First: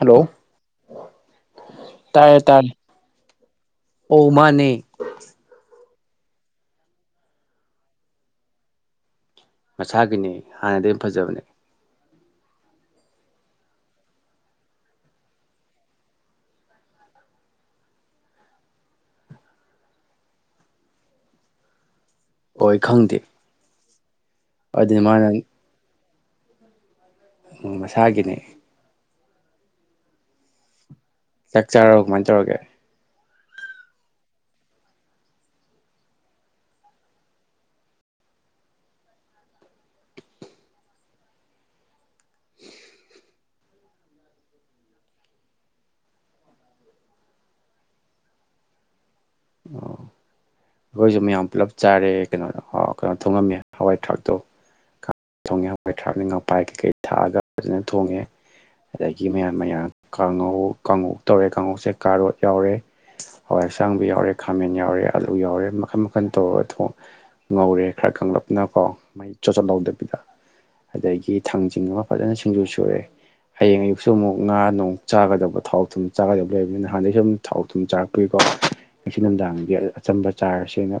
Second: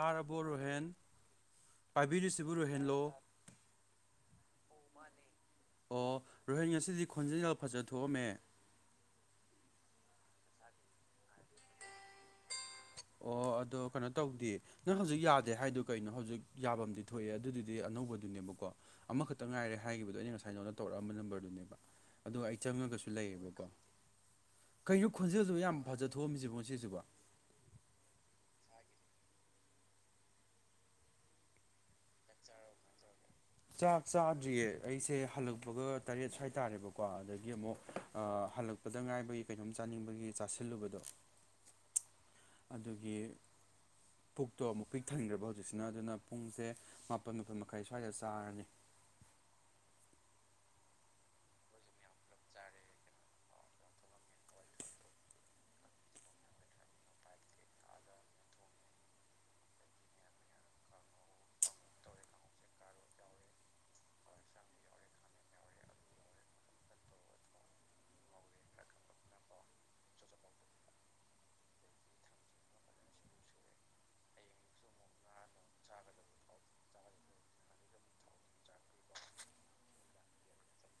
hello Rohen ꯇꯥꯔꯦ ꯄꯥꯏꯕꯤꯔꯤꯁꯤꯕꯨ ꯇꯥꯔꯦ ꯔꯣꯍꯦꯟꯂꯣ ꯑꯣ ꯃꯥꯅꯦ ꯑꯣ ꯔꯣꯍꯦꯟ ꯉꯁꯤꯗꯤ ꯈꯣꯟꯖꯦꯜꯒ ꯐꯖ ꯊꯣꯛꯑꯝꯃꯦ ꯃꯁꯥꯒꯤꯅꯦ ꯍꯥꯟꯅꯗꯩ ꯎꯝ ꯐꯖꯕꯅꯦ ꯑꯣ ꯑꯗꯣ ꯀꯩꯅꯣ ꯇꯧꯗꯦ ꯅꯪ ꯍꯧꯖꯤꯛ ꯌꯥꯗꯦ ꯍꯥꯏꯗꫭ ꯀꯩꯅꯣ ꯍꯧꯖꯤꯛ ꯌꯥꯐꯝꯝꯗꯤ ꯊꯣꯛꯑꯦ ꯑꯗꯨꯗꯨꯗꯤ ꯑꯅꯧꯕꯗꯨꯅꯦꯕꯀꯣ ꯑꯃꯈꯛꯇ ꯉꯥꯏꯔꯦ ꯍꯥꯏꯒꯤꯈꯤꯕꯗꯣ ꯑꯩꯅ ꯉꯁꯥꯏ ꯅꯪꯅ ꯇꯧꯔꯛꯑꯝꯕ ꯅꯝꯕꯔꯗꯨꯅꯦꯕ ꯑꯗꯨ ꯑꯩ ꯑꯣꯏ ꯆꯪꯉꯒꯁꯨ ꯈꯪꯗꯦ ꯂꯩꯌꯦꯕꯀꯣ ꯑꯗꯨꯅ ꯀꯩꯅꫭ ꯃꯥꯅ ꯈꫭꯟꯖꯤꯦꯜꯗꯨ ꯌꯥꯝ ꯐꯖ ꯊ ꯊꯣꯛꯑꯝꯃꯤꯁꯤꯕꯣ ꯉ ꯁꯤꯁꯤꯕ ꯃꯁꯥꯒꯤꯅꯤ ꯆꯥꯛ ꯆꯥꯔꯕꫭ ꯀꯃꯥꯏꯅ ꯇꯧꯔꯒꯦ ꯆꯥꯛ ꯆꯥꯗ꯭ꯔꯤꯌꯦ ꯑꯩꯁꯦ ꯍꯜꯂꯛꯄꯒ ꯇꯔꯦꯠ ꯁ꯭ꯋꯥꯏ ꯇꯥꯔꯦꯕꯀꯣ ꯑꯗꯒꯤ ꯑꯃꯨꯛ ꯍꯜꯂꯛꯄꯗ ꯉꯥꯏꯕꯒꯤ ꯀꯩꯅꯣꯝ ꯆꯥꯅꯤꯡꯕꯒꯤ ꯆꯥꯁꯤꯜꯂꯨꯕꯗꯣ ꯑꯗꯨꯒꯤ ꯄꯨꯛꯇꯣ ꯑꯃꯨꯛ ꯄꯤꯛ ꯊꯟꯈ꯭ꯔꯦꯕ ꯍꯧꯖꯤꯛꯁꯤꯅ ꯑꯗꯨꯅ ꯄꯨꯡꯁꯦ ꯃꯥꯄꯜ ꯃꯥꯄꯜ ꯃꯈꯥꯏ ꯁ꯭ꯋꯥꯏꯗ ꯆꯥꯔꯅꯤ ꯑꯣ ꯑꯩꯈꯣꯏꯁꯨ ꯃꯌꯥꯝ ꯄꯨꯂꯞ ꯆꯥꯔꯦ ꯀꯩꯅꯣꯗ ꯀꯩꯅꯣ ꯊꯣꯡꯉꯝꯃꯦ ꯍꯋꯥꯏ ꯊꯔꯥꯛꯇꯣ ꯊꯣꯡꯉꯦ ꯍꯋꯥꯏ ꯊꯔꯥꯛꯅꯦ ꯉꯥꯄꯥꯏ ꯀꯩꯀꯩ ꯊꯥꯛꯑꯒ ꯐꯖꯅ ꯊꯣꯡꯉꯦ ꯑꯗꯒꯤ ꯃꯌꯥꯟ ꯃꯌꯥꯟ ꯀꯥꯡꯉꯧ ꯀꯥꯡꯉꯧ ꯇꯧꯔꯦ ꯀꯥꯡꯉꯧꯁꯦ ꯀꯥꯔꯣꯠ ꯌꯥꯎꯔꯦ ꯍꯋꯥꯏ ꯑꯁꯥꯡꯕꯤ ꯌꯥꯎꯔꯦ ꯈꯥꯃꯦꯟ ꯌꯥꯎꯔꯦ ꯑꯂꯨ ꯌꯥꯎꯔꯦ ꯃꯈꯟ ꯃꯈꯟ ꯇꯧꯔ ꯊꫭꯡ ꯉꯧꯔꯦ ꯈꯔ ꯀꯪ ꯂꯞꯅ ꯀꯣ ꯃꯍꯤ ꯆꯣꯠ ꯆꯣꯠ ꯂꯥꯎꯗꯕ ꯕꯤꯗ ꯑꯗꯒꯤ ꯊꯥꯡꯖꯤꯡ ꯑꯃ ꯐꯖꯅ ꯁꯤꯡꯖꯨ ꯁꯨꯔꯦ ꯍꯌꯦꯡ ꯑꯌꯨꯛꯁꯨ ꯑꯃꯨꯛ ꯉꯥ ꯅꯨꯡ ꯆꯥꯒꯗꯕ ꯊꯥꯎ ꯊꯨꯝ ꯆꯥꯒꯗꯕ ꯂꯩꯕꯅꯤꯅ ꯅꯍꯥꯟꯗꯩꯁꯨꯝ ꯊꯥꯎ ꯊꯨꯝ ꯆꯥꯔꯛꯄꯤꯀꯣ ꯉꯁꯤ ꯅꯨꯡꯗꯥꯡꯗꯤ ꯑꯆꯝꯕ ꯆꯥꯔꯁꯦꯅ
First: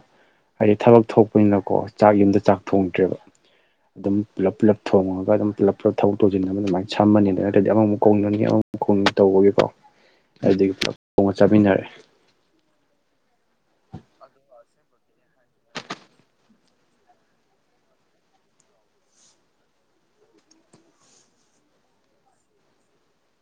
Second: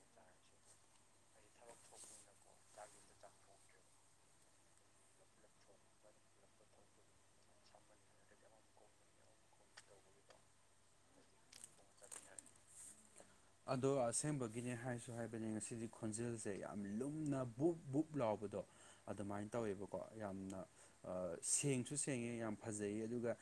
ꯍꯥꯏꯗꯤ ꯊꯕꯛ ꯊꯣꯛꯄꯅꯤꯅꯀꯣ ꯆꯥꯛ ꯌꯨꯝꯗ ꯆꯥꯛ ꯊꯣꯡꯗ꯭ꯔꯦꯕ ꯑꯗꯨꯝ ꯄꯨꯂꯞ ꯄꯨꯂꯞ ꯊꯣꯡꯉꯒ ꯑꯗꯨꯝ ꯄꯨꯂꯞ ꯄꯨꯂꯞ ꯊꯕꯛ ꯇꯧꯁꯤꯟ ꯑꯃ ꯑꯗꯨꯃꯥꯏꯅ ꯁꯝꯃꯅꯤ ꯑꯗꯨ ꯅꯠꯗꯇ꯭ꯔꯗꯤ ꯑꯃꯃꯨꯛ ꯀꯣꯡꯅꯅꯤ ꯑꯃꯃꯨꯛ ꯀꯣꯡꯅꯤ ꯇꯧꯕꯒꯤꯀꯣ ꯑꯗꯨꯗꯒꯤ ꯄꯨꯂꯞ ꯊꯣꯡꯉ ꯆꯠꯃꯤꯟꯅꯔꯦ ꯑꯗꯣ ꯑꯁꯦꯡꯕꯒꯤꯅꯦ ꯍꯥꯏꯁꯨ ꯍꯥꯏꯕꯅꯦ ꯉꯁꯤꯗꯤ ꯈꯣꯟꯖꯦꯜꯁꯦ ꯌꯥꯝ ꯂꯨꯝꯅ ꯕꯨꯛ ꯕꯨꯛ ꯂꯥꯎꯕꯗꯣ ꯑꯗꯨꯃꯥꯏꯅ ꯇꯧꯋꯦꯕꯀꯣ ꯌꯥꯝꯅ ꯑ ꯁꯦꯡꯁꯨ ꯁꯦꯡꯉꯦ ꯌꯥꯝ ꯐꯖꯩꯌꯦ ꯑꯗꯨꯒ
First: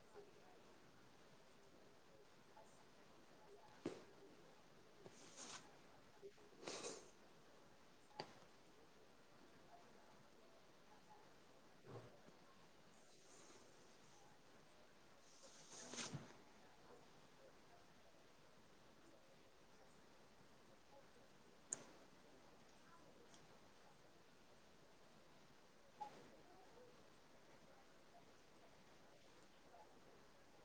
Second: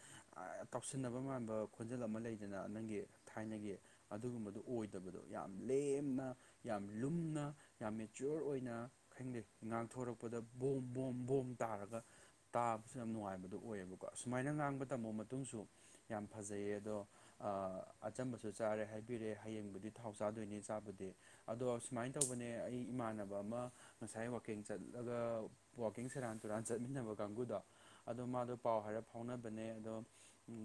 ꯇꯥꯎꯁꯤꯟꯅꯕ ꯃꯥꯟꯕ ꯈꯣꯟꯖꯦꯜ ꯑꯃ ꯂꯩꯗꯅ ꯅꯪꯒꯤ ꯊꯥꯏꯅꯒꯤ ꯑꯗꯨꯒꯨꯝꯕꯗꯣ ꯑꯣꯏꯗꯕꯗꯣ ꯌꯥꯝ ꯂꯦꯝꯅ ꯌꯥꯝ ꯂꯨꯝꯅ ꯌꯥꯝ ꯃꯦꯆ꯭ꯌꯣꯔ ꯑꯣꯏꯅ ꯈꯪꯗꯦ ꯉꯥꯡꯊꯣꯔꯛꯄꯗ ꯕꯣꯝ ꯕꯣꯝ ꯕꯣꯝ ꯇꯥꯔꯒ ꯇꯥꯕꯁꯨ ꯌꯥꯝ ꯅꯨꯡꯉꯥꯏꯕꯗꯣ ꯑꯣꯏꯌꯦꯕꯀꯣ ꯁꯁꯨꯃꯥꯏꯅ ꯉꯥꯡꯕ ꯇꯝꯃꫭ ꯃꯇꯨꯡꯁꯨ ꯌꯥꯝ ꯐꯖꯩꯌꯦ ꯑꯗꯣ ꯑꯆꯝꯕꯁꯨ ꯆꯥꯔꯦ ꯍꯥꯏꯕꯤꯔꯦ ꯍꯌꯦꯡꯕꯨꯗꯤ ꯊꯥꯎ ꯆꯥꯗꯣꯏꯅꯦ ꯆꯥꯕꯗꯤ ꯑꯗꯣ ꯁꯨꯃꯥꯏꯅ ꯇꯧꯕꯅꯦ ꯑꯩ ꯏꯃꯥꯟꯅꯕ ꯑꯃ ꯉꯁꯥꯏ ꯋꯥꯛꯀꯤꯡ ꯆꯠꯂꯒ ꯋꯥꯛꯀꯤꯡ ꯁꯦꯔꯥꯟ ꯆꯨꯔꯥꯟ ꯆꯠꯃꯤꯟꯅꯕ ꯀꯥꯡꯕꯨꯨꯗꯣ ꯑꯗꯣ ꯃꯥꯗꯣ ꯄꯥꯎ ꯍꯥꯏꯔ ꯐꯥꯎꯅꯕꯅꯦ ꯑꯗꯣ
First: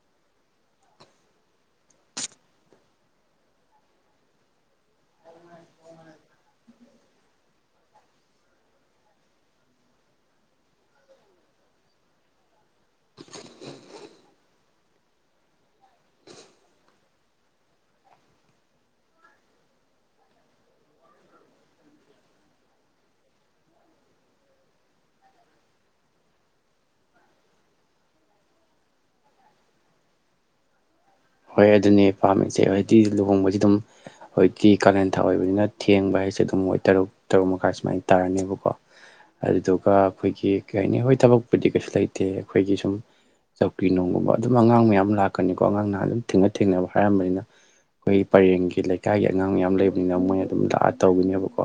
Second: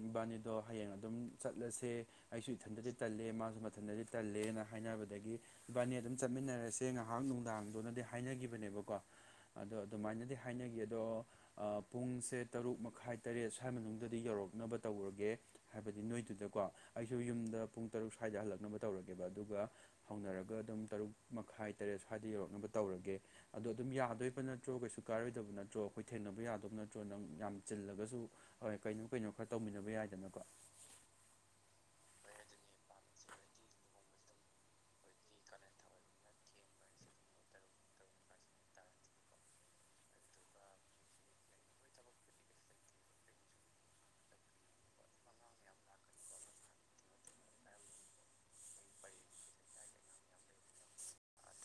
ꯏꯕꯥꯅꯤꯗꯣ ꯍꯌꯦꯡ ꯑꯗꯨꯝ ꯆꯠꯂꯁꯦ ꯑꯩꯁꯨ ꯏꯊꯟꯇꯗꯤ ꯇꯜꯂꯦ ꯃꯥꯁꯨ ꯃꯊꯟꯗꯗꯤ ꯇꯜꯂꯦꯅ ꯍꯥꯏꯅꯕꯗꯒꯤ ꯏꯕꯥꯅꯤ ꯑꯗꯨꯝ ꯆꯠꯃꯤꯟꯅꯔꯁꯦ ꯉꯥꯏꯍꯥꯛ ꯅꯨꯡꯗꯥꯡꯗꯣꯅꯗꯤ ꯍꯥꯏꯅꯈꯤꯕꯅꯦꯕꯀꯣ ꯑꯗꯣ ꯑꯗꯨꯃꯥꯏꯅꯗꯤ ꯍꯥꯏꯅꯈꯤ ꯑꯗꯣ ꯑ ꯄꯨꯡꯁꯦ ꯇꯔꯨꯛ ꯃꯈꯥꯏ ꯇꯔꯦꯠ ꯁ꯭ꯋꯥꯏ ꯃꯅꯨꯡꯗꯗꯤ ꯌꯧꯔꯛꯅꯕ ꯇꯧꯔꯒꯦ ꯍꯥꯏꯕꯗꯤ ꯅꯣꯏꯒꯤꯗꯨꯀꯣ ꯑꯩꯁꯨ ꯌꯨꯝꯗ ꯄꯨꯡ ꯇꯔꯨꯛ ꯁ꯭ꯋꯥꯏꯗ ꯍꯜꯂꯛ ꯅꯕ ꯇꯧꯔꯒꯦꯕ ꯑꯗꯨꯒ ꯍꯧꯅꯔꯒ ꯑꯗꯨꯝ ꯇꯔꯨꯛ ꯃꯈꯥꯏ ꯇꯔꯦꯠ ꯁ꯭ꯋꯥꯏꯗ ꯌꯧꯔꯛꯅꯕ ꯇꯧꯔꯒꯦ ꯑꯗꯣ ꯑꯗꯨꯝ ꯌꯥꯗꯣꯏꯕ ꯅꯠꯇ꯭ꯔꯣ ꯀꯩꯁꯨ ꯀꯥꯔꯣꯏꯗꯕ ꯅꯠꯇ꯭ꯔꯣ ꯑꯩꯈꯣꯏ ꯊꯦꯡꯅꯕ ꯌꯥꯗꯧꯕ ꯅꯠꯇ꯭ꯔꯣ ꯅꯪ ꯌꯥꯝ ꯆꯤꯜꯂꯒꯁꯨ ꯀꯩꯅꯣ ꯀꯩꯅꯣ ꯈꯔ ꯇꯧꯃꯤꯟꯅꯕ ꯌꯥꯏꯗꯅꯀꯣ ꯍꯣꯏ ꯑꯗꯨꯅꯦ ꯄꯥꯝꯃꯤꯁꯦ ꯍꫭꯏꯇꯤ ꯂꯨꯍꯣꯡꯕꯁꯤ ꯗꯨꯝ ꯍꯧꯖꯤꯛꯇꯤ ꯀꯥꯂꯦꯟꯊꯥ ꯑꯣꯏꯕꯅꯤꯅ ꯊꯦꯡꯕ ꯍꯥꯏꯁꯦ ꯑꯗꯨꯝ ꯃꯣꯏ ꯇꯔꯨꯛ ꯇꯔꯨꯛ ꯃꯈꯥꯏ ꯁꯨꯃꯥꯏꯅ ꯇꯥꯔꯅꯦꯕꯀꯣ ꯑꯗꯨꯗꯨꯒ ꯑꯩꯈꯣꯏꯒꯤ ꯀꯩ ꯍꯥꯏꯅꯤ ꯍꯣꯏ ꯊꯕꯛꯄꯨꯗꯤ ꯀꯩꯁꯨ ꯂꯩꯇꯦ ꯑꯩꯈꯣꯏꯒꯤ ꯁꯨꯝ ꯆꯧꯀ꯭ꯔꯤ ꯅꯨꯡꯒꯨꯝꯕ ꯑꯗꯨꯝ ꯑꯉꯥꯡ ꯃꯌꯥꯝ ꯂꯥꯛꯀꯅꯤꯀꯣ ꯑꯉꯥꯡꯅꯍ ꯑꯗꯨꯝ ꯊꯦꯡꯅ ꯊꯦꯡꯅꯕ ꯍꯥꯏꯔꯝꯕꯅꯤꯅ ꯑꯩꯈꯣꯏ ꯄꯔꯦꯡꯒꯤ ꯂꯩꯀꯥꯏꯒꯤ ꯑꯉꯥꯡ ꯃꯌꯥꯝ ꯂꯩꯕꯅꯤꯅ ꯃꯣꯏꯅ ꯑꯗꯨꯝ ꯂꯥꯛꯑ ꯇꯧꯒꯅꯦꯕꯀꯣ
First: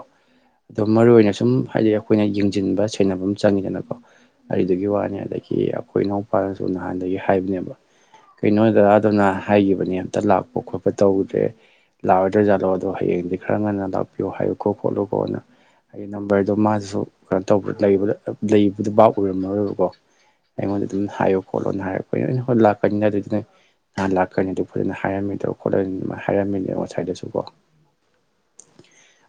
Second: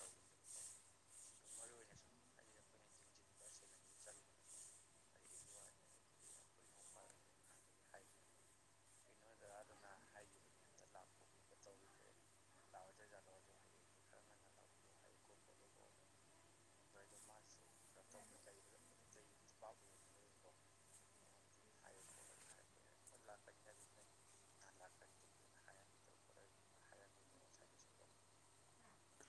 ꯑꯗꯣ ꯃꯔꯨ ꯑꯣꯏꯅ ꯁꯨꯝ ꯍꯥꯏꯗꯤ ꯑꯩꯈꯣꯏꯅ ꯌꯦꯡꯁꯤꯟꯕ ꯁꯦꯟꯅꯕ ꯑꯝ ꯆꯪꯉꯤꯗꯅꯀꯣ ꯑꯗꯨꯗꯨꯒꯤ ꯋꯥꯅꯤ ꯑꯗꯒꯤ ꯑꯩꯈꯣꯏ ꯏꯅꯥꯎꯄꯥꯅꯁꯨ ꯅꯍꯥꯟꯗꯒꯤ ꯍꯥꯏꯕꯅꯦꯕ ꯀꯩꯅꯣ ꯗꯗꯥꯗꯨꯅ ꯍꯥꯏꯈꯤꯕꯅꯦ ꯑꯝꯇ ꯂꯥꯛꯄ ꯈꯣꯠꯄ ꯇꯧꯗ꯭ꯔꯦ ꯂꯥꯛꯑꯣꯏꯗꫭꯏꯖꯥꯠꯂꯣ ꯑꯗꯣ ꯍꯌꯦꯡꯗꯤ ꯈꯔ ꯉꯟꯅ ꯂꯥꯛꯄꯤꯌꯣ ꯍꯥꯏꯌꯨꯀꯣ ꯈꯣꯠꯂꯨ ꯈꯣꯠꯀꫭꯅ ꯑꯩꯒꯤ ꯅꯝꯕꯔꯗꯣ ꯃꯥꯁꯨ ꯀꯩꯅꯣ ꯇꯧꯕꯕ ꯂꯩꯕꯗꯨ ꯕꯥꯞ ꯑꯣꯏꯔꯝꯃꯔꯣꯏꯕꯀꯣ ꯑꯩꯉꯣꯟꯗ ꯑꯗꯨꯝ ꯍꯥꯏꯌꯨ ꯈꯣꯠꯂꯣꯅ ꯍꯥꯏꯔꯛꯄꯣꯏ ꯅ ꯍ ꯈꯪꯅ [unintelligible] ꯅꯍꯥꯟ ꯂꯥꯛ ꯐꯖꯅ ꯍꯥꯏꯔꯝꯃꯤꯗ ꯈꯣꯠꯂ ꯑꯗꯨꯃꯥꯏꯅ ꯍꯥꯏꯔꯝꯃꯤꯅꯦ ꯉꯁꯥꯏꯗꯁꯨꯀꯣ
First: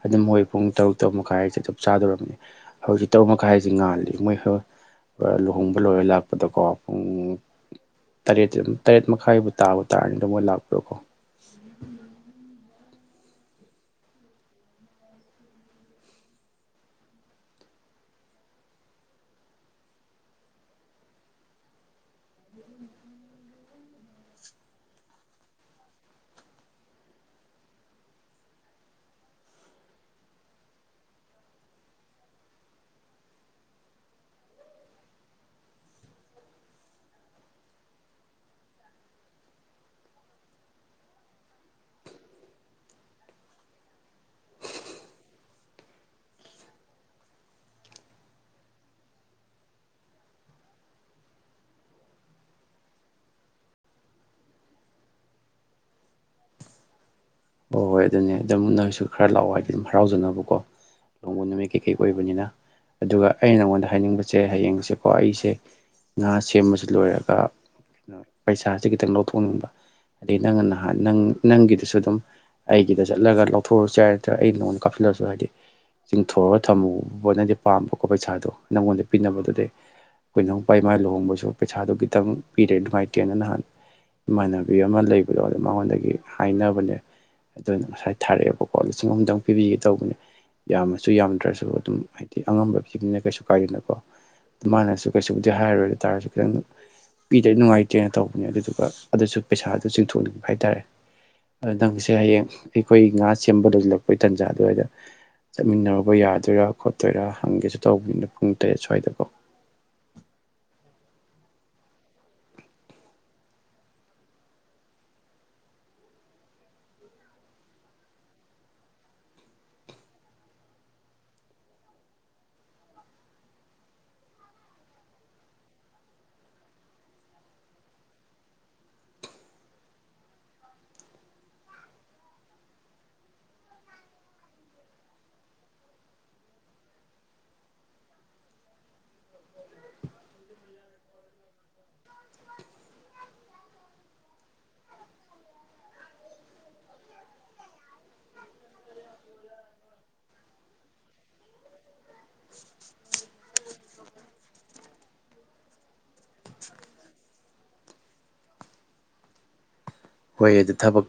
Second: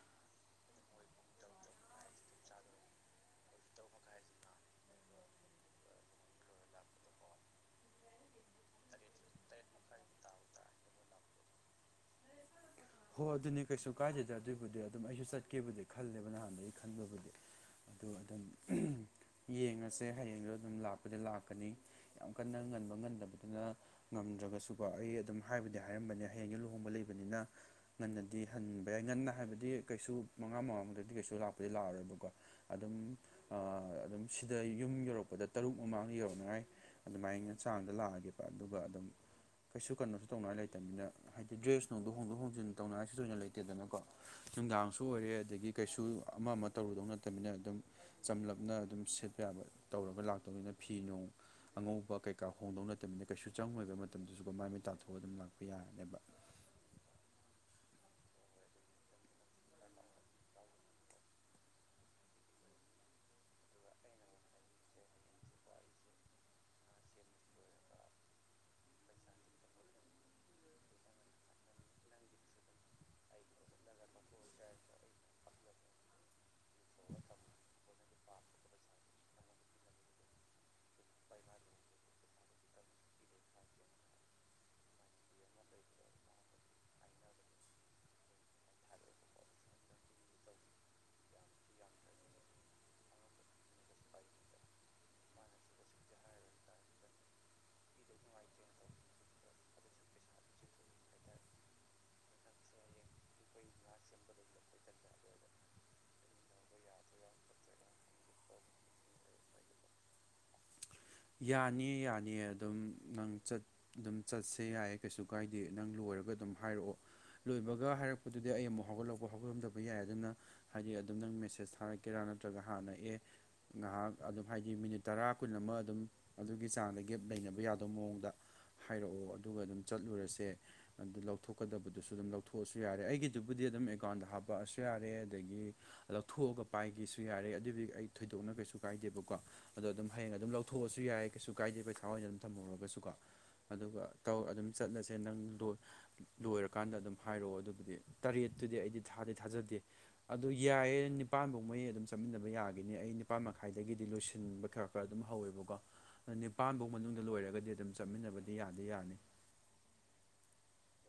ꯑꯗ ꯃꯣꯏ ꯄꯨꯡ ꯇꯔꯨꯛ ꯇꯔꯨꯛ ꯃꯈꯥꯏ ꯍꯥꯏꯁꯦ ꯑꯗꯨꯝ ꯆꯞ ꯆꯥꯗꯧꯔꯕꯅꯤ ꯍꯧꯖꯤꯛ ꯇꯔꯨꯛ ꯃꯈꯥꯏꯁꯤ ꯉꯥꯜꯂꯤ ꯃꯣꯏ ꯂꯨꯍꯣꯡꯕ ꯂꯣꯏꯔ ꯂꯥꯛꯄꯗꯀꯣ ꯄꯨꯡ ꯇꯔꯦꯠꯇꯤ ꯑꯗꯨꯝ ꯇꯔꯦꯠ ꯃꯈꯥꯏꯕꯨ ꯇꯥꯕ ꯇꯥꯔꯅꯤꯗ ꯃꯣꯏ ꯂꯥꯛꯄꯗꯀꯣ ꯍꯣꯏ ꯑꯗꯨꯅꯤ ꯀꯩꯁꯨ ꯀꯥꯏꯗꯦꯗꯦ ꯑꯗꯨꯒꯤꯕꯨꯗꯤ ꯑꯗꯨꯝ ꯑꯩꯁꯨ ꯆꯠꯀꯦꯕꯨꯗꯤ ꯈꯜꯂꯦꯕ ꯅꯍꯥꯟꯗꯒꯤꯗꯒꯤ ꯈꯟꯕꯕꯨꯗꯤ ꯑꯗꯨ ꯑꯗꯨꯝ ꯑꯍꯝ ꯌꯦꯡꯉꯁꯦ ꯍꯌꯦꯡꯗꫭ ꯑꯗꯨꯝ ꯂꯥꯛꯄꯗꯤ ꯂꯥꯛꯀꯅꯤ ꯌꯥꯝ ꯀꯟꯅ ꯉꯟꯕ ꯉꯟꯗꯕꯗꯨꯅ ꯉꯝꯗ꯭ꯔꯒꯁꯨꯀꯣ ꯑꯩ ꯑꯗꯨꯝ ꯍꯥꯏꯕꯗꯤ ꯍꯥꯏꯔꯝꯕꯅꯦ ꯍꯌꯦꯡꯗꯨ ꯂꯨꯍꯣꯡꯕ ꯂꯩꯕꯅꯤꯅ ꯉꯟꯅꯗꯤ ꯍꯟꯕ ꯌꯥꯏ ꯉꯟꯅ ꯍꯥꯏꯕꯗꯤ ꯀꯩꯁꯨ ꯃꯉꯥ ꯃꯃꯥꯡꯗꯗꯤ ꯀꯩꯁꯨ ꯂꯥꯛꯄꯗꯤ ꯂꯥꯛꯑꯔꯣꯏꯕꯀꯣ ꯑꯗꯨꯝ ꯑꯗꯨꯝ ꯁꯤꯗ ꯌꯨꯝ ꯌꯧꯔꯛꯄꯗ ꯇꯔꯨꯛ ꯃꯃꯥꯡꯗ ꯌꯧꯔꯛꯅꯉꯥꯏ ꯑꯗꯨꯃꯥꯏ ꯆꯥꯡꯗ ꯂꯥꯛꯑꯒꯦꯕ ꯑꯗꯨꯒ ꯑꯗꯨꯝ ꯀꯩꯁꯨ ꯀꯩꯅꯣꯁꯨ ꯇꯧꯅꯉꯥꯏ ꯂꯩꯇꯕꯅꯤꯅ ꯍꯥꯏꯗꯤ ꯗ꯭ꯔꯦꯁ ꯅꯨꯡꯗꯣ ꯍꯣꯡꯗꯣꯛ ꯍꯣꯡꯖꯤꯟ ꯇꯧꯅꯉꯥꯏꯁꯨ ꯊꫭꯏꯅ ꯂꯩꯇꯦꯗꯅꯀꯣ ꯅꯨꯡꯗꯥꯡꯁꯨ ꯑꯣꯏꯔꯦ ꯑꯗꯒꯤ ꯀꯩꯁꯨ ꯑꯃ ꯑꯃ ꯇꯧꯔꯨꯗꯧ ꯅꯠꯇꯝꯅꯤꯅ ꯑꯗꯨꯝ ꯆꯝꯂꯞꯅ ꯑꯗꯨꯝ ꯁꯦꯠꯄ ꯌꯥꯕ ꯇꯧꯔꯒ ꯂꯥꯛꯇꯧꯅꯤꯅ ꯐꯤ ꯅꯨꯡ ꯑꯉꯧꯕ ꯀꯩꯀꯥ ꯍꯣꯡꯗꯧ ꯅꯠꯇꯕꯅꯤꯅ ꯀꯩꯁꯨ ꯆꯪꯉꯣꯏꯕ ꯃꯇꯝꯗꯁꯨ ꯑꯗꯨꯝ ꯃꯥꯏ ꯃꯤꯠ ꯇꯥꯊꯣꯛꯑ ꯑꯗꯨꯝ ꯂꯥꯛꯄ ꯌꯥꯔꯅꯦꯕ ꯍꯣꯏ ꯍꯣꯏ ꯑꯗꯨꯅꯦ ꯑꯗꯨꯝ ꯅꯪꯁꯨ ꯈꯔ ꯂꯥꯛꯑꯣ ꯍꯥꯏꯗꯤ ꯑꯗꯨꯝ ꯍꯔꯥꯎꯖꯅꯕꯀꯣ ꯂꯣꯡꯒꯣ ꯅꯨꯃꯤꯠ ꯀꯩꯀꯩ ꯑꯣꯏꯕꯅꯤꯅ ꯑꯗꯨꯒ ꯑꯩꯅ ꯅꯉꯣꯟꯗ ꯍꯥꯏꯅꯤꯡꯕꯁꯦ ꯍꯌꯦꯡꯁꯦꯀꯣ ꯑꯩꯁꯦ ꯉꯥ ꯁꯦꯝꯕꯕꯁꯤ ꯂꯣꯏꯔꯒ ꯄꯩꯁꯥꯁꯦ ꯈꯤꯇꯪ ꯂꯧꯊꯣꯛꯅꯤꯡꯕ ꯑꯗꯩ ꯅꯪꯅ ꯅꯍꯥꯟ ꯅ ꯅꯪꯒꯤꯗꯨꯁꯨ ꯑꯗꯨꯝ ꯑꯩꯒꯤꯗ ꯆꯠꯂꯒ ꯂꯧꯊꯣꯛꯣꯔꯁꯨ ꯌꯥꯏꯔꯠꯇ꯭ꯔꯥ ꯑꯩ ꯅꯣꯡ ꯀꯥꯞꯁꯤꯜꯂꯁꯨ ꯍꯥꯏꯗꯤ ꯆꯤꯡꯊꯣꯔꯒ ꯊꯝꯃꯨꯕꯅꯗꯤ ꯄꯥꯝꯕꯀꯣ ꯄꯩꯁꯥꯗꯣ ꯅꯪꯉꯣꯟꯗ ꯄꯤꯅꯕꯗꯨꯗꯤ ꯑꯩꯈꯣꯏ ꯅꯎꯄꯥ ꯏꯃꯥꯏ ꯂꯨꯍꯣꯡꯕꯁꯨ ꯄꯩꯁꯥꯗꯣ ꯈꯤꯇꯪ ꯄꯤꯔꯦ ꯅꯨꯡꯉꯥꯏꯇꯦꯅ ꯅꯍꯥꯟ ꯏꯃꯥꯟꯅꯕꯤ ꯑꯃ ꯂꯩꯕꯗꯣ ꯑꯗꯨ ꯃꯉꯣꯟꯗꯒꯤ ꯍꯥꯏꯅꯕꯅꯦ ꯑꯗꯨꯅ ꯉꯁꯥꯏ ꯊꯥꯔꯛꯑꯦꯕꯀꯣ ꯂꯤꯁꯤꯡ ꯑꯍꯨꯝꯗꯪ ꯄꯤꯕꯤꯒꯦ ꯇꯧꯕꯅꯦ ꯌꯥꯝꯃꯁꯨ ꯌꯥꯝꯗ꯭ꯔꯁꯨ ꯑꯗꯨꯝ ꯍꯥꯏꯗꯤ ꯑꯉꯝꯕ ꯄꯤꯕꯅ ꯀꯩꯁꯨ ꯀꯥꯏꯗꯦꯅꯀꯣ ꯑꯗꯨ ꯃꯥꯅꯁꯨ ꯀꯩꯁꯨꯕꯨꯗꯤ ꯍꯥꯏꯔꯣꯏ ꯗꯨ ꯇꯥꯔꯁꯨ ꯈꯤꯇꯪ ꯄꯤꯗꯗꯤ ꯅꯨꯡꯉꯥꯏꯇꯦꯅ ꯇꯧꯕꯅꯦ ꯑꯗꯨꯗꯨꯒ ꯑꯗꯨꯁꯨ ꯄꯩꯁꯥꯗ ꯆꯤꯡꯊꯣꯛꯅꯤꯡꯕ ꯍꯥꯏꯇꯥꯔꯦ ꯑꯗꯨꯗ ꯅꯪꯒꯤꯁꯦ ꯍꯌꯦꯡ ꯑꯩ ꯈꫭꯏ ꯉꯥ ꯁꯦꯝꯕ ꯗꯧꯁꯤꯜꯂꯛꯄꯩ ꯇꯥꯟꯖꯥ ꯑꯗꯨꯋꯥꯏꯗ ꯆꯠꯃꯤꯟꯅꯔꯨꯕ ꯌꯥꯗꯣꯏꯔꯥ ꯈꯣꯠꯇꯣꯏꯔꯥ ꯍꯪꯒꯦꯁꯨ ꯇꯧꯕꯅ ꯄꯨꯡ ꯇꯔꯦꯠ ꯁ꯭ꯋꯥꯏꯗꯀꯣ ꯌꯥꯅꯤꯌꯦ ꯌꯥꯅꯤꯌꯦ ꯑꯗꯨꯝ ꯅꯪ ꯑꯗꯨꯝ ꯆꯠꯁꯦ ꯌꯥꯏꯌꯦ ꯀꯩꯁꯨ ꯀꯥꯏꯗꯦ ꯅꯪ ꯂꯣꯏꯔꯒ ꯑꯗꯨꯝ ꯍꯥꯏꯔꯛꯑꯣ ꯂꯣꯏꯕꯒ ꯍꯥꯏꯔꯛꯄꯗꯨꯗꯤ ꯑꯩ ꯑꯃꯨꯛ ꯍꯧꯒꯠꯂꯛꯄ ꯍꯧꯒꯠꯂꯝꯗꯕ ꯌꯥꯏ ꯑꯗꯨꯅ ꯍꯥꯏꯗꯤ ꯑꯗꯨꯝ ꯅꯪ ꯃꯦꯁꯦꯁ ꯊꯥꯔꯛꯀꯦꯔꯥ ꯅꯠꯇ꯭ꯔꯒ ꯍꯥꯟꯅ ꯑꯦ ꯉꯥꯏꯍꯥꯛ ꯑꯗꯨꯝ ꯍꯥꯏꯗꯤ ꯃꯤꯅꯤꯠ ꯇꯔꯥ ꯀꯨꯟ ꯑꯃ ꯑꯗꯨꯝ ꯑꯗꯨꯒꯤ ꯆꯥꯡꯗ ꯒꯦꯞ ꯂꯩꯅꯕ ꯌꯥꯕꯒꯤ ꯃꯑꯣꯡꯗ ꯍꯥꯏꯔꯛꯑꯣ ꯑꯗꯨꯒ ꯑꯗꯨꯝ ꯆꯠꯂꯨꯔꯁꯦ ꯑꯗꯨ ꯂꯧꯊꯣꯛꯀꯗꯕꯗꯨꯁꯨ ꯑꯗꯨꯝ ꯂꯧꯊꯣꯛꯑꯁꯨ ꯌꯥꯔꯦ ꯑꯩꯒꯤꯗꯨꯕꯨꯗꯤ ꯑꯗꯨꯝ ꯑꯦꯀꯥꯎꯟꯗ ꯍꯥꯞꯄꯛꯑꯁꯨ ꯌꯥꯔꯦ ꯑꯗꯒꯤ ꯂꯧꯊꯣꯛꯑꯒ ꯄꯥꯏꯒꯦꯁꯨ ꯌꯥꯔꯦ ꯑꯗꯨꯗꯤ ꯑꯩ ꯊꯣꯏꯗꯣꯛꯅ ꯀꯩꯁꯨ ꯀꯥꯏꯗꯦꯕꯀꯣ ꯑꯗꯣ ꯑꯗꯨꯝ ꯍꯌꯦꯡ ꯑꯗꯨꯝ ꯂꯧ ꯊꯣꯛꯑꯁꯨ ꯌꯥꯏ ꯀꯩꯁꯨ ꯀꯥꯏꯗꯦ ꯄꯩꯁꯥ ꯑꯣꯏꯅ ꯑꯗꯨꯝ ꯊꯝꯍꯧꯔꯒꯁꯨꯀꯣ ꯑꯗꯨꯒ ꯇꯧ ꯑꯗꯨꯝ ꯆꯠꯂꯁꯦ ꯅꯪꯗꫭ ꯂꯣꯏꯔꯀꯥꯟꯗ ꯑꯗꯨꯝ ꯍꯥꯏꯔꯛꯑꯣ ꯑꯗꯨꯕꯨꯗꯤ ꯇꯔꯦꯠꯇꯨꯗꯤ ꯑꯩꯗꯤ ꯊꯥꯗꯤ ꯊꯥꯖꯗꯦ ꯑꯗꯨꯗꯣ ꯌꯥꯏꯌꯦ ꯅꯤꯄꯥꯥꯟꯗꫭ ꯅꯪ ꯑꯗꯨꯝ ꯆꯠꯃꯤꯟꯅꯕ ꯌꯥꯈꯤꯅꯤ ꯑꯩ ꯅꯤꯄꯥꯥꯟ ꯃꯈꯥꯏꯗꯒꯤꯗꯤ ꯂꯣꯏꯁꯤꯟꯕ ꯈꯔ ꯈꯔ ꯑꯗꯨꯝ ꯍꯧꯋꯦꯕꯀꯣ ꯅꯤꯄꯥꯥꯟ ꯐꯧ ꯃꯅꯨꯡꯗ ꯂꯣꯏꯔꯒꯗꯤ ꯑꯗꯨꯝ ꯆꯠꯃꯤꯟꯅꯕꯗꯤ ꯌꯥꯗꯤ ꯌꯥꯅꯤ ꯍꯣꯏ ꯑꯗꯨ ꯊꯕꯛ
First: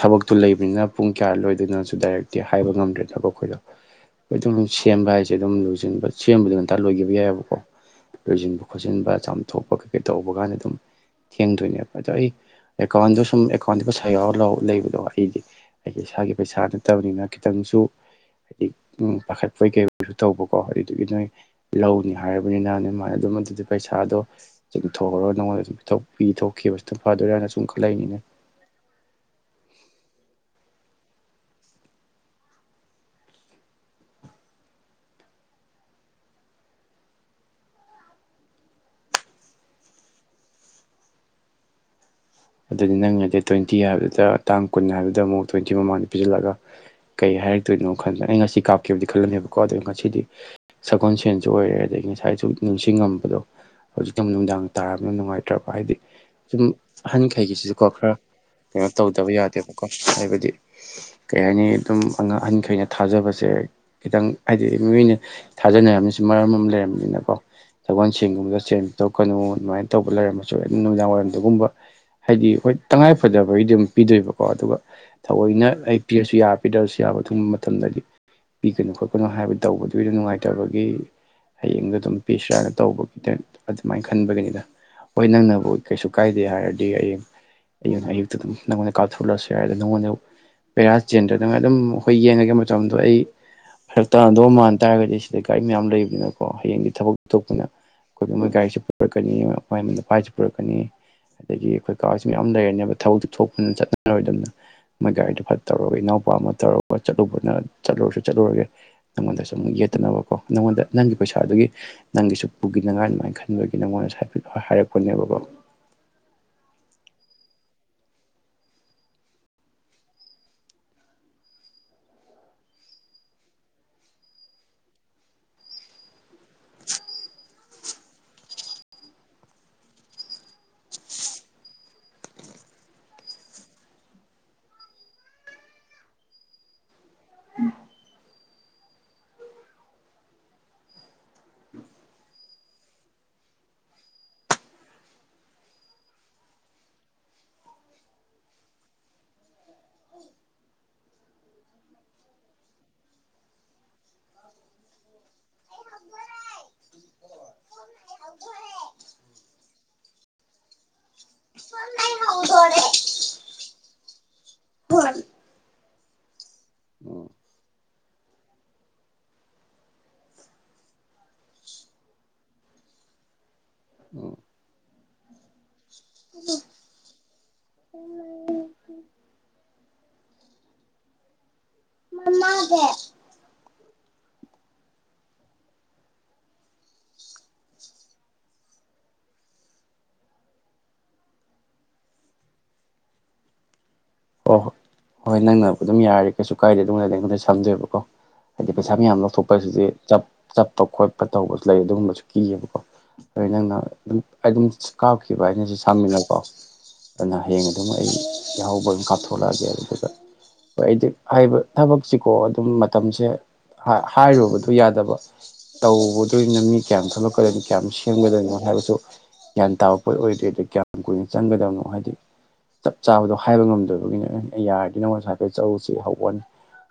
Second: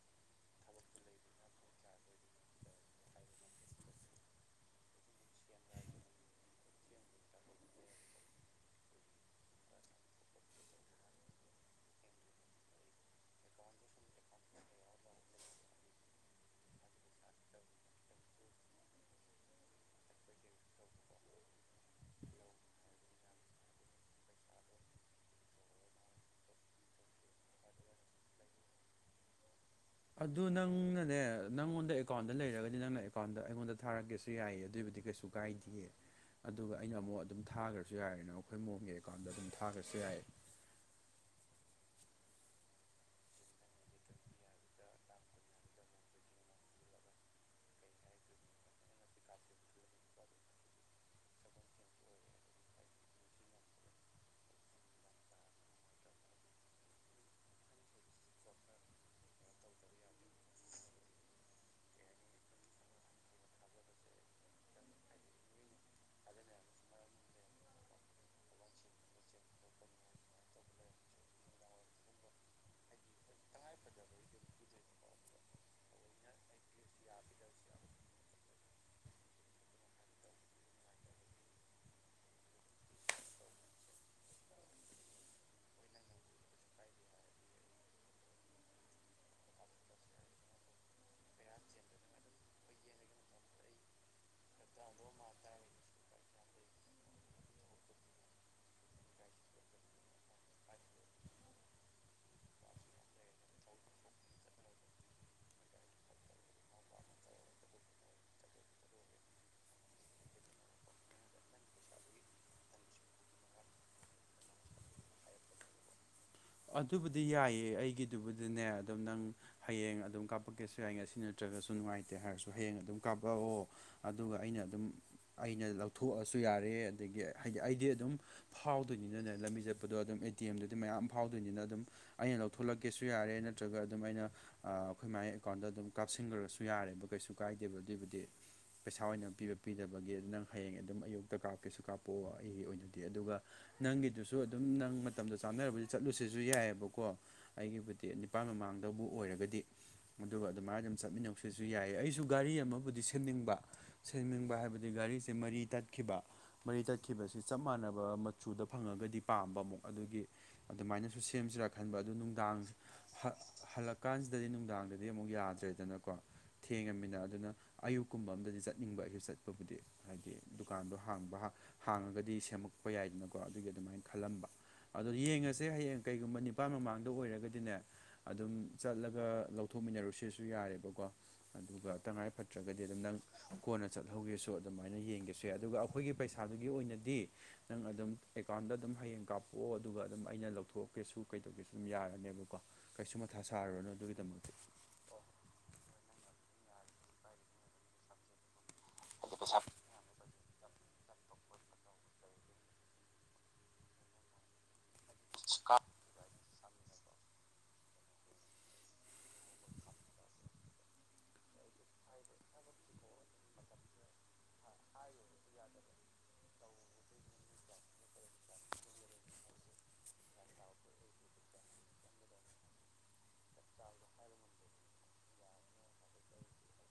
ꯊꯕꯛꯇꯨ ꯂꯩꯕꯅꯤꯅ ꯄꯨꯡ ꯀꯌꯥ ꯂꯣꯏꯗꯣꯏꯅꯁꯨ ꯗꯥꯏꯔꯦꯛꯇꯤ ꯍꯥꯏꯕ ꯉꯝꯗ꯭ꯔꯦ ꯊꯕꯛ ꯑꯩꯈꯣꯏꯗꯣ ꯑꯩꯈꯣꯏ ꯑꯗꯨꯝ ꯁꯦꯝꯕ ꯍꯥꯏꯁꯦ ꯑꯗꯨꯝ ꯂꫭꯏꯁꯤꯟꯕ ꯁꯦꯝꯕꯗ ꯉꯟꯇ ꯂꯣꯏꯈꯤꯕ ꯌꯥꯏꯑꯕꯀꯣ ꯂꯣꯏꯁꯤꯟꯕ ꯈꯣꯠꯆꯤꯟꯕ ꯆꯥꯝꯊꯣꯛꯄ ꯀꯩꯀꯥ ꯇꯧꯕ ꯀꯥꯟꯗ ꯑꯗꯨꯝ ꯊꯦꯡꯗꯣꯏꯅꯦꯕ ꯑꯗꯣ ꯑꯩ ꯑꯦꯀꯥꯎꯟꯗ ꯁꯨꯝ ꯑꯦꯀꯥꯎꯟꯗ ꯄꯩꯁꯥ ꯌꯥꯎꯔ ꯂ ꯂꯩꯕꯗꯣ ꯑꯩꯗꯤ ꯑꯩꯗꯤ ꯏꯁꯥꯒꯤ ꯄꯩꯁꯥ ꯅꯠꯇꯕꯅꯤꯅ ꯈꯤꯇꯪꯁꯨ ꯍꯥꯏꯗꯤ ꯄꯥꯈꯠꯄꯩ ꯀꯩ ꯑꯣꯏꯁꯨ ꯇꯧꯕꯀꯣ ꯑꯗꯨꯗꯨꯒꯤ ꯅꯣꯏ ꯂꯧꯅꯤ ꯍꯥꯏꯔꯕꯅꯤꯅ ꯅꫭꯏꯃꯥꯅ ꯑꯗꯨꯝ ꯑꯗꯨꯗꯤ ꯄꯩꯁꯥꯗꯣ ꯆꯤꯡꯊꯣꯛꯍꯩꯔ ꯅꯪꯉꯣꯟꯗ ꯑꯗꯨꯝ ꯄꯤꯊꫭꯛ ꯄꯤ ꯊꯣꯛꯈꯤꯕꯁꯨ ꯑꯗꯨꯝ ꯐꯗꯣꯏꯔꯥꯅ ꯁꯨꯝ ꯈꯜꯂꯛ ꯏꯅꯤꯅꯦ ꯑꯗꯨ ꯅꯪꯅꯅꯦ ꯅꯪꯉꯣꯟꯗ ꯑꯦꯀꯥꯎꯟꯗ ꯂꯩꯔꯒꯗꯤ ꯅꯪꯅ ꯑꯦꯀꯥꯎꯟꯗ ꯑꯩꯉꯣꯟꯗ ꯊꯥꯔꯒꯦꯁꯨ ꯌꯥꯏꯌꯦ ꯑꯗꯨꯏꯕꯨꯗꯤ ꯀꯩꯁꯨ ꯀꯥꯏꯗꯦ ꯑꯗꯨꯒ ꯑꯩꯅ ꯑꯃꯨꯛ ꯑꯗꯨꯝ ꯊꯥꯈ꯭ꯔꯁꯨ ꯌꯥꯔꯦꯅ ꯑꯩꯈꯣꯏ ꯃꯥꯝꯒꯤ ꯑꯦꯀꯥꯎꯟꯗ ꯑꯗꯨꯝ ꯊꯥꯈ꯭ꯔꯁꯨ ꯌꯥꯏ ꯑꯗꯨꯗꯤ ꯅꯪꯅꯗꯤ ꯇ꯭ꯋꯦꯟꯇꯤ ꯍꯥꯏꯕꯗꯨꯗ ꯇꯥꯡ ꯀꯨꯟ ꯍꯥꯏꯕꯗꯨꯗ ꯑꯃꯨꯛ ꯇ꯭ꯋꯦꯟꯇꯤ ꯃꯃꯥꯡꯗ ꯄꯤꯁꯤꯜꯂꯒ ꯀꯩ ꯍꯥꯏꯔꯛꯇꯣꯏꯅꯣ ꯈꯟꯗ ꯑꯩ ꯉꯁꯤ ꯀꯥꯞꯀꯦꯕꯗꯤ ꯈꯜꯂꯅꯦꯕꯀꯣ ꯑꯗꯨ ꯉꯁꯤꯗꯤ ꯁꯒꯣꯜ ꯁꯦꯟꯁꯨ ꯑꯣꯏꯔꯦ ꯑꯗꯒꯤ ꯉꯁꯥꯏꯁꯨ ꯅꯤꯡꯁꯤꯡꯉꯝꯕꯗꯣ ꯍꯧꯖꯤꯛꯇ ꯅꯨꯡꯗꯥꯡ ꯇꯥꯔꯕꯅ ꯅꯨꯡꯉꯥꯏꯇ꯭ꯔꯕ ꯍꯥꯏꯗꯤ ꯁꯨꯝ ꯑꯍꯟꯈꯩꯒꯤꯁꯤꯁꯨꯀꯣ ꯈꯔ ꯀꯩꯅꯣ ꯇꯧꯗꯕ ꯌꯥꯗꯦꯕꯀꯣ ꯍꯥꯏꯕꯗꯤ ꯀꯩ ꯍꯥꯏꯅꯤ ꯑꯗꯨꯝ ꯑꯉꯥꯡ ꯑꯍꯟꯈꯩꯅ ꯊꯥꯖꯕꯁꯦ ꯈꯤꯇꯪ ꯍꯥꯏꯗꯤ ꯃꯤꯑꯣꯏꯅ ꯊꯥꯖꯅꯔꯝꯃꯤꯁꯨ ꯃꯔꯝ ꯑꯃ ꯂꯩꯔꯕꯅꯤꯅꯀꯣ ꯁꯒꯣꯜ ꯁꯦꯟꯒꯨꯝꯕꯗ ꯁꯦꯝꯦꯟ ꯇꯧꯀꯅꯨ ꯑꯗꯨꯃꯥꯏꯅ ꯇꯧꯕ ꯂꯩꯔꯝꯃꯁꯨ ꯑꯗꯨꯝ ꯅꯨꯃꯤꯗꯥꯡ ꯋꯥꯏꯔꯝꯗꯒꯨꯝꯕ ꯍꯥꯏꯗꯤ ꯍꯣꯏ ꯇꯉꯥꯏꯐꯗꯕꯒꯤꯗꯤ ꯑꯗꯨꯝ ꯄꯤꯗꯣꯏꯕꯀꯣ ꯑꯗꯨꯒ ꯊꯑꯣꯏꯅ ꯑꯩ ꯄꯤꯔꯁꯨ ꯌꯥ ꯄꯤꯗꯔꯁꯨ ꯌꯥꯕ ꯑꯗꯨꯒꯨꯝꯕ ꯃꯇꯝꯗꯗꯤ ꯄꯤꯒꯅꯨ ꯈꯣꯠꯀꯅꯨ ꯍꯥꯏꯕ ꯇꯧꯕꯗꯨꯒꯤꯗ ꯅꯨꯡꯉꯥꯏꯇꯕꯒꯤ ꯍꯌꯦꯡꯗꯣ ꯑꯗꯨꯝ ꯄꯤꯁꯤꯔꯥꯅ ꯇꯧꯕꯒꯤꯗ ꯑꯗꯨꯃꯥꯏꯅ ꯈꯟꯕꯒꯤꯅꯤꯅ ꯍꯣꯏ ꯅꯪꯅꯕꯨ ꯀꯩꯁꯨ ꯀꯥꯏꯗꯦ ꯍꯥꯏꯔ ꯑꯌ ꯑꯌꯨꯛꯇ ꯅꯉꯣꯟꯗ ꯀꯥꯞꯊꯣꯔꯂꯛꯂꯁꯨ ꯌꯥꯏ ꯑꯗ ꯅꯉꯣꯟꯗ ꯄꯦꯔꯥ ꯆꯦꯟꯗꯗ ꯑꯗꯨꯝ ꯑꯩꯈꯣꯏ ꯌꯦꯡꯉꯒ ꯃꯇꯝꯗꯣ ꯑꯩ ꯍ ꯇꯣ ꯃꯥꯟ ꯇꯥꯔꯕꯗꯤ ꯁꯤꯗ ꯀꯒꯥꯔꯤ ꯃꯌꯥꯝ ꯂꯩꯕꯅꯤꯅ ꯀꯣ ꯍꯌꯦꯡꯗꯤ ꯊꯕꯛꯇ ꯇꯄꯅ ꯑꯩꯈꯣꯏꯒꯤ ꯃꯣꯏ ꯒꯥꯔꯤꯁꯤ ꯄꯨꯔꯛꯀꯅꯤ ꯃꯣꯏꯅꯄꯥꯥꯏꯁꯤ ꯄꯨꯔꯛꯀꯅꯤ ꯑꯗꯒꯤ ꯑꯩꯈꯣꯏ ꯀꯥꯁꯤ ꯃꯌꯥꯝ ꯂꯩꯔꯅꯦꯕ ꯊꯕꯛꯇꯨ ꯊꯣꯛꯄꯅ ꯆꯠꯅꯔꯣꯏꯗꯕꯅ ꯃꯣꯏ ꯒꯥꯔꯤꯗꯣ ꯐꯠ ꯇꯧꯔꯒ ꯏꯅꯥꯎꯄꯥ ꯑꯃ ꯇꯧꯔꯒ ꯆꯠꯂꯨꯕꯅ ꯆꯠꯂꯨꯔꯁꯨ ꯆꯠꯂꯨꯔꯒꯦ ꯅꯪꯉꯣꯟꯗꯁꯨ ꯑꯃꯨꯛ ꯌꯦꯠꯇꯅꯕꯀꯣ ꯅꯪꯉꯣꯟꯗ ꯅꯪꯒꯤ ꯄꯩꯁꯥꯗꯨꯒꯤ ꯅꯪꯒꯤꯁꯨ ꯄꯨꯈꯤꯅꯉꯥꯏ ꯑꯗꯨꯃꯥꯏꯅ ꯈꯟꯕꯒꯤ ꯅꯪꯉꯣꯟꯗꯐ ꯍꯥꯏꯔꯛꯄꯅꯦꯕꯀꯣ ꯑꯗꯨꯕꯨꯗꯤ ꯌꯥꯏꯑ ꯑꯩꯒꯤꯗꯨꯕꯨꯗꯤꯅꯦ ꯑꯗꯨꯝ ꯅꯪ ꯍꯌꯦꯡ ꯑꯗꯨꯝ ꯀꯥꯞꯄꯛꯀꯦꯁꯨ ꯌꯥꯏ ꯑꯁꯤ ꯅꯠꯇ꯭ꯔꯒꯁꯨ ꯅꯨꯡꯉꯥꯏꯇꯦ ꯍꯥꯏꯔꯁꯨ ꯍꯌꯦꯡ ꯑꯗꯨꯝ ꯀꯥꯞꯄꯛꯑꯣ ꯑꯗꯨꯒ ꯑꯩꯅ ꯑꯗꯨꯝ ꯑꯩꯅ ꯂꯧꯊꯣꯛꯑꯁꯨ ꯁꯨ ꯌꯥꯔꯦ ꯑꯗꯒꯤ ꯑꯩꯗꯤ ꯑꯗꯨꯝ ꯐꯥꯎꯗꯣꯏꯅꯤꯅꯅꯦ ꯂꯝꯕꯤ ꯆꯠꯄꯗꯣ ꯑꯗꯨꯝ ꯑꯦ ꯇꯤ ꯑꯦꯝꯗꯗꯤ ꯃꯌꯥꯝ ꯐꯥꯎꯗꯣꯏꯅꯤꯅ ꯑꯗꯨꯝ ꯑꯩꯅ ꯂꯧꯊꯣꯛꯂꯛꯀꯦꯁꯨ ꯌꯥꯔꯦ ꯅꯠꯇ꯭ꯔꯒ ꯑꯗꯨꯝ ꯑꯩꯅ ꯑꯩꯈꯣꯏ ꯃꯥꯒꯤ ꯑꯦꯀꯥꯎꯟꯗ ꯑꯗꯨꯝ ꯀꯥꯞꯁꯤꯟꯈ꯭ꯔꯁꯨ ꯌꯥꯔꯦꯕ ꯀꯩꯁꯨ ꯀꯥꯏꯗꯦꯕ ꯑꯗꯨꯒꯤꯕꯨꯗꯤ ꯄꯩꯁꯥ ꯑꯣꯏꯅ ꯄꯤꯕ ꯄꯤꯗꯕꯒꯤ ꯑꯗꯨ ꯅꯪ ꯍꯌꯦꯡ ꯑꯗꯨꯝ ꯑꯌꯨꯛꯇ ꯀꯥꯞꯀꯦꯁꯨ ꯀꯥꯞꯄꯛꯑꯣ ꯑꯩꯒꯤ ꯑꯣꯏꯅꯗꯤ ꯑꯗꯨꯒ ꯅꯪꯒꯤꯗꯨꯁꯨ ꯑꯗꯨꯝ ꯅꯪ ꯃꯇꯝꯗ ꯆꯥꯅꯔꯕ ꯆꯠꯂꯨꯁꯤꯁꯨ ꯌꯥꯏꯑꯕꯀꯣ ꯑꯩꯒꯤꯕꯨꯗꯤ ꯅꯤꯄꯥꯥꯟ ꯃꯃꯥꯡꯗꯕꯨ ꯑꯣꯏꯔꯒꯗꯤ ꯑꯗꯨꯒ ꯑꯗꯨꯃꯥꯏꯅ ꯑꯗꯨꯝ ꯆꯠꯃꯤꯟꯅꯧꯁꯤꯁꯨ ꯌꯥꯏ ꯑꯩꯁꯨ ꯒꯥꯔꯤ ꯑꯃꯕꯨꯗꯤ ꯁꯦꯝꯅꯤꯡꯕ ꯁꯦꯝꯅꯤꯡꯕ ꯍꯥꯏꯕꯗꯤ ꯒꯥꯔꯤꯁꯦ ꯃꯔꯤ ꯇꯠꯈꯤꯕ ꯃꯔꯤ ꯇꯠꯈꯤꯕꯁꯤ ꯆꯞ ꯃꯥꯟꯅꯕ ꯃꯆꯨꯗ ꯐꯪꯉꯒꯗꯤ ꯄꯥꯝꯕ ꯑꯃꯨꯛ ꯑꯗꯨꯒꯤ ꯑꯗꯨꯃꯥꯏꯅꯁꯨ ꯁꯦꯝꯁꯤꯔꯥ ꯈꯟꯕ ꯑꯗꯨ ꯅꯨꯡꯗꯥꯡ ꯍꯜꯂꯛꯀꯥꯟꯁꯤꯗꯗꯤ ꯅꯨꯡꯗꯥꯡꯗꯗꯤ ꯑꯃꯨꯛ ꯌꯥꯗ꯭ꯔꯦꯗꯅꯀꯣ ꯊꯦꯡꯉꯃꯤꯅ ꯎꯝ ꯑꯗꯨꯅ ꯑꯌꯨꯛꯀꯨꯝꯕ ꯑꯝꯗꯗꯤ ꯆꯠꯅꯤꯡꯕ ꯑꯁꯨ ꯆꯠꯄꯕꯨꯗꯤ ꯍꯥꯏꯗꯤ ꯗꯨꯀꯥꯟꯗꯣ ꯍꯥꯡꯕ ꯍꯥꯡꯉꯒꯗꯤ ꯁꯦꯝꯃꯛꯄ ꯌꯥꯏꯗꯅꯀꯣ ꯑꯗꯨꯒꯤ ꯑꯗꯨꯃꯥꯏꯅ ꯎꯝ ꯈꯜꯂꯝꯕ ꯑꯗꯣ ꯌꯦꯡꯉꯁꯤ ꯁꯦ ꯍꯌꯦꯡ ꯀꯩꯒꯨꯝꯕ ꯅꯤꯄꯥꯜ ꯃꯃꯥꯡꯗ ꯑꯣꯏꯔꯒꯗꯤꯅꯦ ꯑꯗꯨꯝ ꯆꯠꯂꯒ ꯂꯧꯊꯣꯛꯃꯤꯟꯅꯔꯨꯁꯤꯁꯨ ꯌꯥꯔꯦꯕꯀꯣ ꯑꯗꯨꯒ ꯇꯉꯥꯏ ꯐꯗ꯭ꯔꯒꯗꯤ ꯑꯗꯨꯝ ꯅꯪ ꯀꯣꯟꯅ ꯆꯠꯍꯧꯒꯦꯁꯨ ꯑꯗꯨꯃꯥꯏꯅ ꯌꯦꯡꯒꯦꯁꯨ ꯌꯥꯏ ꯑꯗꯨꯒ ꯑꯩꯈꯣꯏꯒꯤ ꯄꯩꯁꯥꯗꯨꯒꯤ ꯑꯣꯏꯅꯗꯤ ꯅꯪ ꯑꯗꯨꯝ ꯑꯦꯀꯥꯎꯟꯗ ꯑꯗꯨꯝ ꯍꯌꯦꯡ ꯀꯥꯞꯄꯣꯛꯑꯣ ꯑꯗꯨꯒ ꯑꯗꯨꯝ ꯑꯩꯅ ꯂꯧꯊꯣꯛꯑꯀꯦꯁꯨ ꯀꯩꯗꯧꯒꯦꯁꯨ ꯑꯗꯨꯝ ꯌꯥꯔꯅꯦꯕꯀꯣ ꯀꯩꯁꯨ ꯃꯊꯥ ꯁꯥꯔꯨꯔꯅꯣ ꯑꯗꯨꯒꯤꯗ ꯍꯣꯏ ꯍꯣꯏ ꯍꯣꯏ ꯅꯪꯅꯕ ꯑꯗꯨꯝ ꯌꯥꯔꯦ ꯀꯩꯁꯨ ꯀꯥꯏꯗꯦ ꯑꯗꯨꯝꯅꯗ ꯑꯩꯉꯣꯟꯗ ꯁꯝꯗꯣꯏꯕꯀꯣ ꯍꯥꯏꯗꯤ ꯄꯩꯁꯥ ꯃꯌꯥꯝ ꯂꯧꯊꯣꯛꯄ ꯍꯥꯏꯁꯤꯗꯤ ꯆꯞ ꯆꯠꯄ ꯈꯣꯠꯄ ꯇꯧꯕꯁꯨ ꯂꯩ ꯑꯗꯨꯒꯨꯝꯕꯁꯨ ꯀꯤꯌꯦꯕꯀꯣ ꯑ ꯅꯪꯅ ꯑꯗꯨꯝ ꯑꯗꯨꯝ ꯀꯥꯞꯈꯤꯕ ꯍꯥꯏꯅꯤꯁꯨ ꯁꯥꯟꯃꯤꯟꯅ ꯀꯥꯎ ꯑꯗꯨꯅ ꯍꯌꯦꯡ ꯑꯗꯨꯝ ꯑꯩ ꯌꯥꯍꯧꯕ ꯑꯗꯨꯝ ꯀꯥꯞ ꯊꯣꯛꯂꯛꯑꯒꯦ ꯑꯗꯨꯒ ꯍꯣꯏꯗꯤ ꯍꯥꯏꯕ ꯊꯕꯛꯁꯤꯀꯣ ꯑꯗꯨꯝ ꯃꯇꯝꯁꯦ ꯍꯥꯏꯔꯨꯕꯗ ꯁꯨ ꯌꯥꯗꯕ ꯇꯧꯗꯣꯅ ꯃꯤ ꯀꯌꯥꯝ ꯊꯣꯛꯂꯛꯀꯗꯣꯏꯅꯤ ꯀꯌꯥꯝ ꯁꯦꯝꯒꯗꯣꯏꯅꯣ ꯍꯥꯏꯕꯁꯨ ꯒ꯭ꯌꯥꯟ ꯇꯥꯕ ꯄꯣꯠ ꯑꯣꯏꯗꯦ ꯑꯗ ꯀꯌꯥꯝ ꯀꯨꯏꯅ ꯆꯪꯒꯗꯕꯅꯣ ꯍꯥꯏꯗꯤ ꯆꯞ ꯆꯥꯕꯗꯣ ꯍꯥꯏꯕ ꯉꯝꯗꯣꯏꯕ ꯑꯗꯨꯒꯤꯅ ꯌꯥꯔꯗꯤ ꯅꯉ ꯉꯁ ꯍꯥꯏꯐꯣꯏ ꯆꯔꯨꯁꯤ ꯍꯧꯛꯅꯤ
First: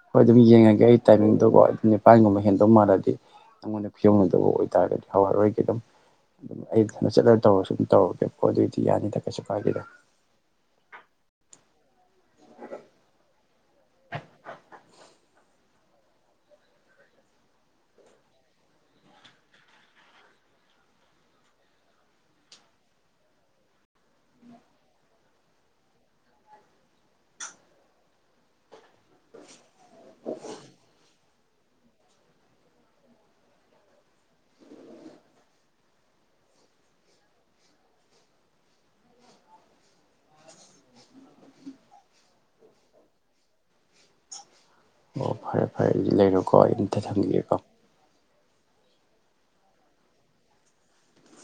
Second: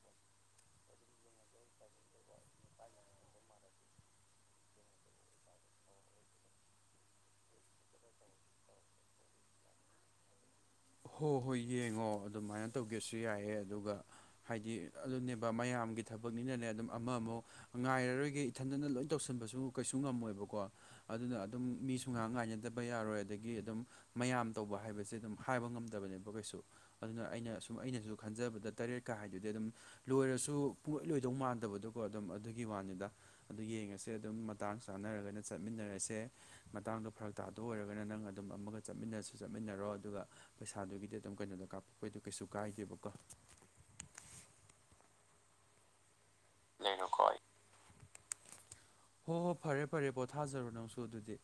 ꯍꯣꯏ ꯑꯗꯨꯝ ꯌꯦꯡꯉꯒꯦ ꯑꯩ ꯇꯥꯏꯃꯤꯡꯗꯨꯣꯀꯣ ꯑꯗꯨꯝ ꯅꯤꯄꯥꯟꯒꯨꯝꯕ ꯍꯦꯟꯗꯧ ꯃꯥꯜꯂꯗꯤ ꯅꯉꯣꯟꯗ ꯐꯤꯌꯧꯅꯗꯕ ꯑꯣꯏꯇꯥꯔꯒꯗꯤ ꯍꯋꯥꯏꯔꯣꯏꯒꯤ ꯑꯗꯨꯝ ꯑꯗꯨꯝ ꯑꯩ ꯆꯠꯂ ꯇꯧꯔ ꯁꯨꯝ ꯇꯧꯔꯒꯦꯕꯣ ꯑꯗꯨꯑꯣꯏꯗꯤ ꯌꯥꯅꯤꯗ ꯀꯩꯁꯨ ꯀꯥꯏꯒꯦꯗ ꯍꯣꯏ ꯍꯣꯏ ꯌꯦꯡꯉꯣ ꯑꯗꯨꯃꯥꯏꯅ ꯇꯧꯒꯦꯁꯨ ꯌꯥꯏꯑꯦ ꯑꯗꯨꯒ ꯍꯥꯏꯗꯤ ꯑꯗꯨꯅꯦꯕ ꯃꯌꯥꯝꯒꯤ ꯊꯕꯛꯅꯤꯅꯅꯦ ꯑꯗꯨꯝ ꯑꯃ ꯑꯃꯛ ꯉꯥꯏꯔꯔꯣꯏꯒꯦ ꯏꯊꯟꯗꯅ ꯂꯣꯏ ꯇꯧꯁꯟꯕꯁꯨ ꯀꯩꯁꯨ ꯉꯝꯃꯣꯏꯕꯀꯣ ꯑꯗꯨꯅ ꯑꯗꯨꯝ ꯃꯤꯁꯨ ꯉꯥꯏꯍꯥꯛ ꯉꯥꯏꯅꯗꯕ ꯌꯥꯔꯣꯏ ꯑꯗꯒꯤ ꯑꯗꯨꯝ ꯃꯌꯥꯝ ꯇꯧꯕ ꯍꯥꯏꯕꯁꯦ ꯑꯗꯨꯝ ꯍꯥꯏꯕ ꯉꯝꯗꯕꯅꯦꯕ ꯀꯩꯁꯨ ꯑꯗꯨꯅ ꯑꯩꯅ ꯁꯨꯝ ꯑꯩꯅꯁꯨ ꯈꯟꯖꯕꯗ ꯇꯔꯦꯠꯀ ꯍꯥꯏꯗꯨꯗꯤ ꯑꯗꯨꯝ ꯂꯣꯏꯔꯁꯨ ꯄꯨꯣꯏ ꯂꯣꯏꯗꯧ ꯃꯥꯟꯗꯦ ꯐꯠꯇꯕꯗꯣꯀꯣ ꯑꯗꯨꯝ ꯑꯗꯨꯒꯤ ꯋꯥꯅꯤꯗ ꯑꯗꯨ ꯌꯦꯡꯉꯁꯦ ꯑꯗꯨꯝ ꯃꯇꯥꯡ ꯆꯥꯅꯔꯒꯅ ꯆꯠꯃꯤꯟꯅꯔꯁꯦ ꯃꯇꯥꯡꯗꯣ ꯐꯔꯛ ꯇꯥꯗ ꯑꯣꯏꯔꯒꯅ ꯅꯪ ꯑꯗꯨꯝ ꯑꯃꯒ ꯆꯠꯃꯤꯟꯅꯔꯁꯨ ꯆꯠꯃꯤꯟꯅꯔꯣ ꯑꯗꯨꯒ ꯄꯩꯁꯥꯗꯨꯒꯤꯗꯤ ꯑꯗꯨꯝ ꯀꯩꯅꯣꯗꯣ ꯀꯥꯞꯄꯣꯛꯄꯩꯗꯣ ꯀꯩꯁꯨ ꯀꯥꯏꯗꯦꯕꯀꯣ ꯑꯣ ꯐꯔꯦ ꯐꯔꯦꯗꯤ ꯂꯩꯔꯝ ꯀꯠꯇ ꯆꯪ ꯂꯩꯔꯣꯀꯣ ꯑꯩ ꯀꯣ ꯍꯣ ꯍꯣ ꯐꯔꯦ ꯐꯔꯦ ꯄꯣꯊꯥꯖꯔꯨ ꯅꯪꯁꯨ ꯑꯗꯨꯗꯤ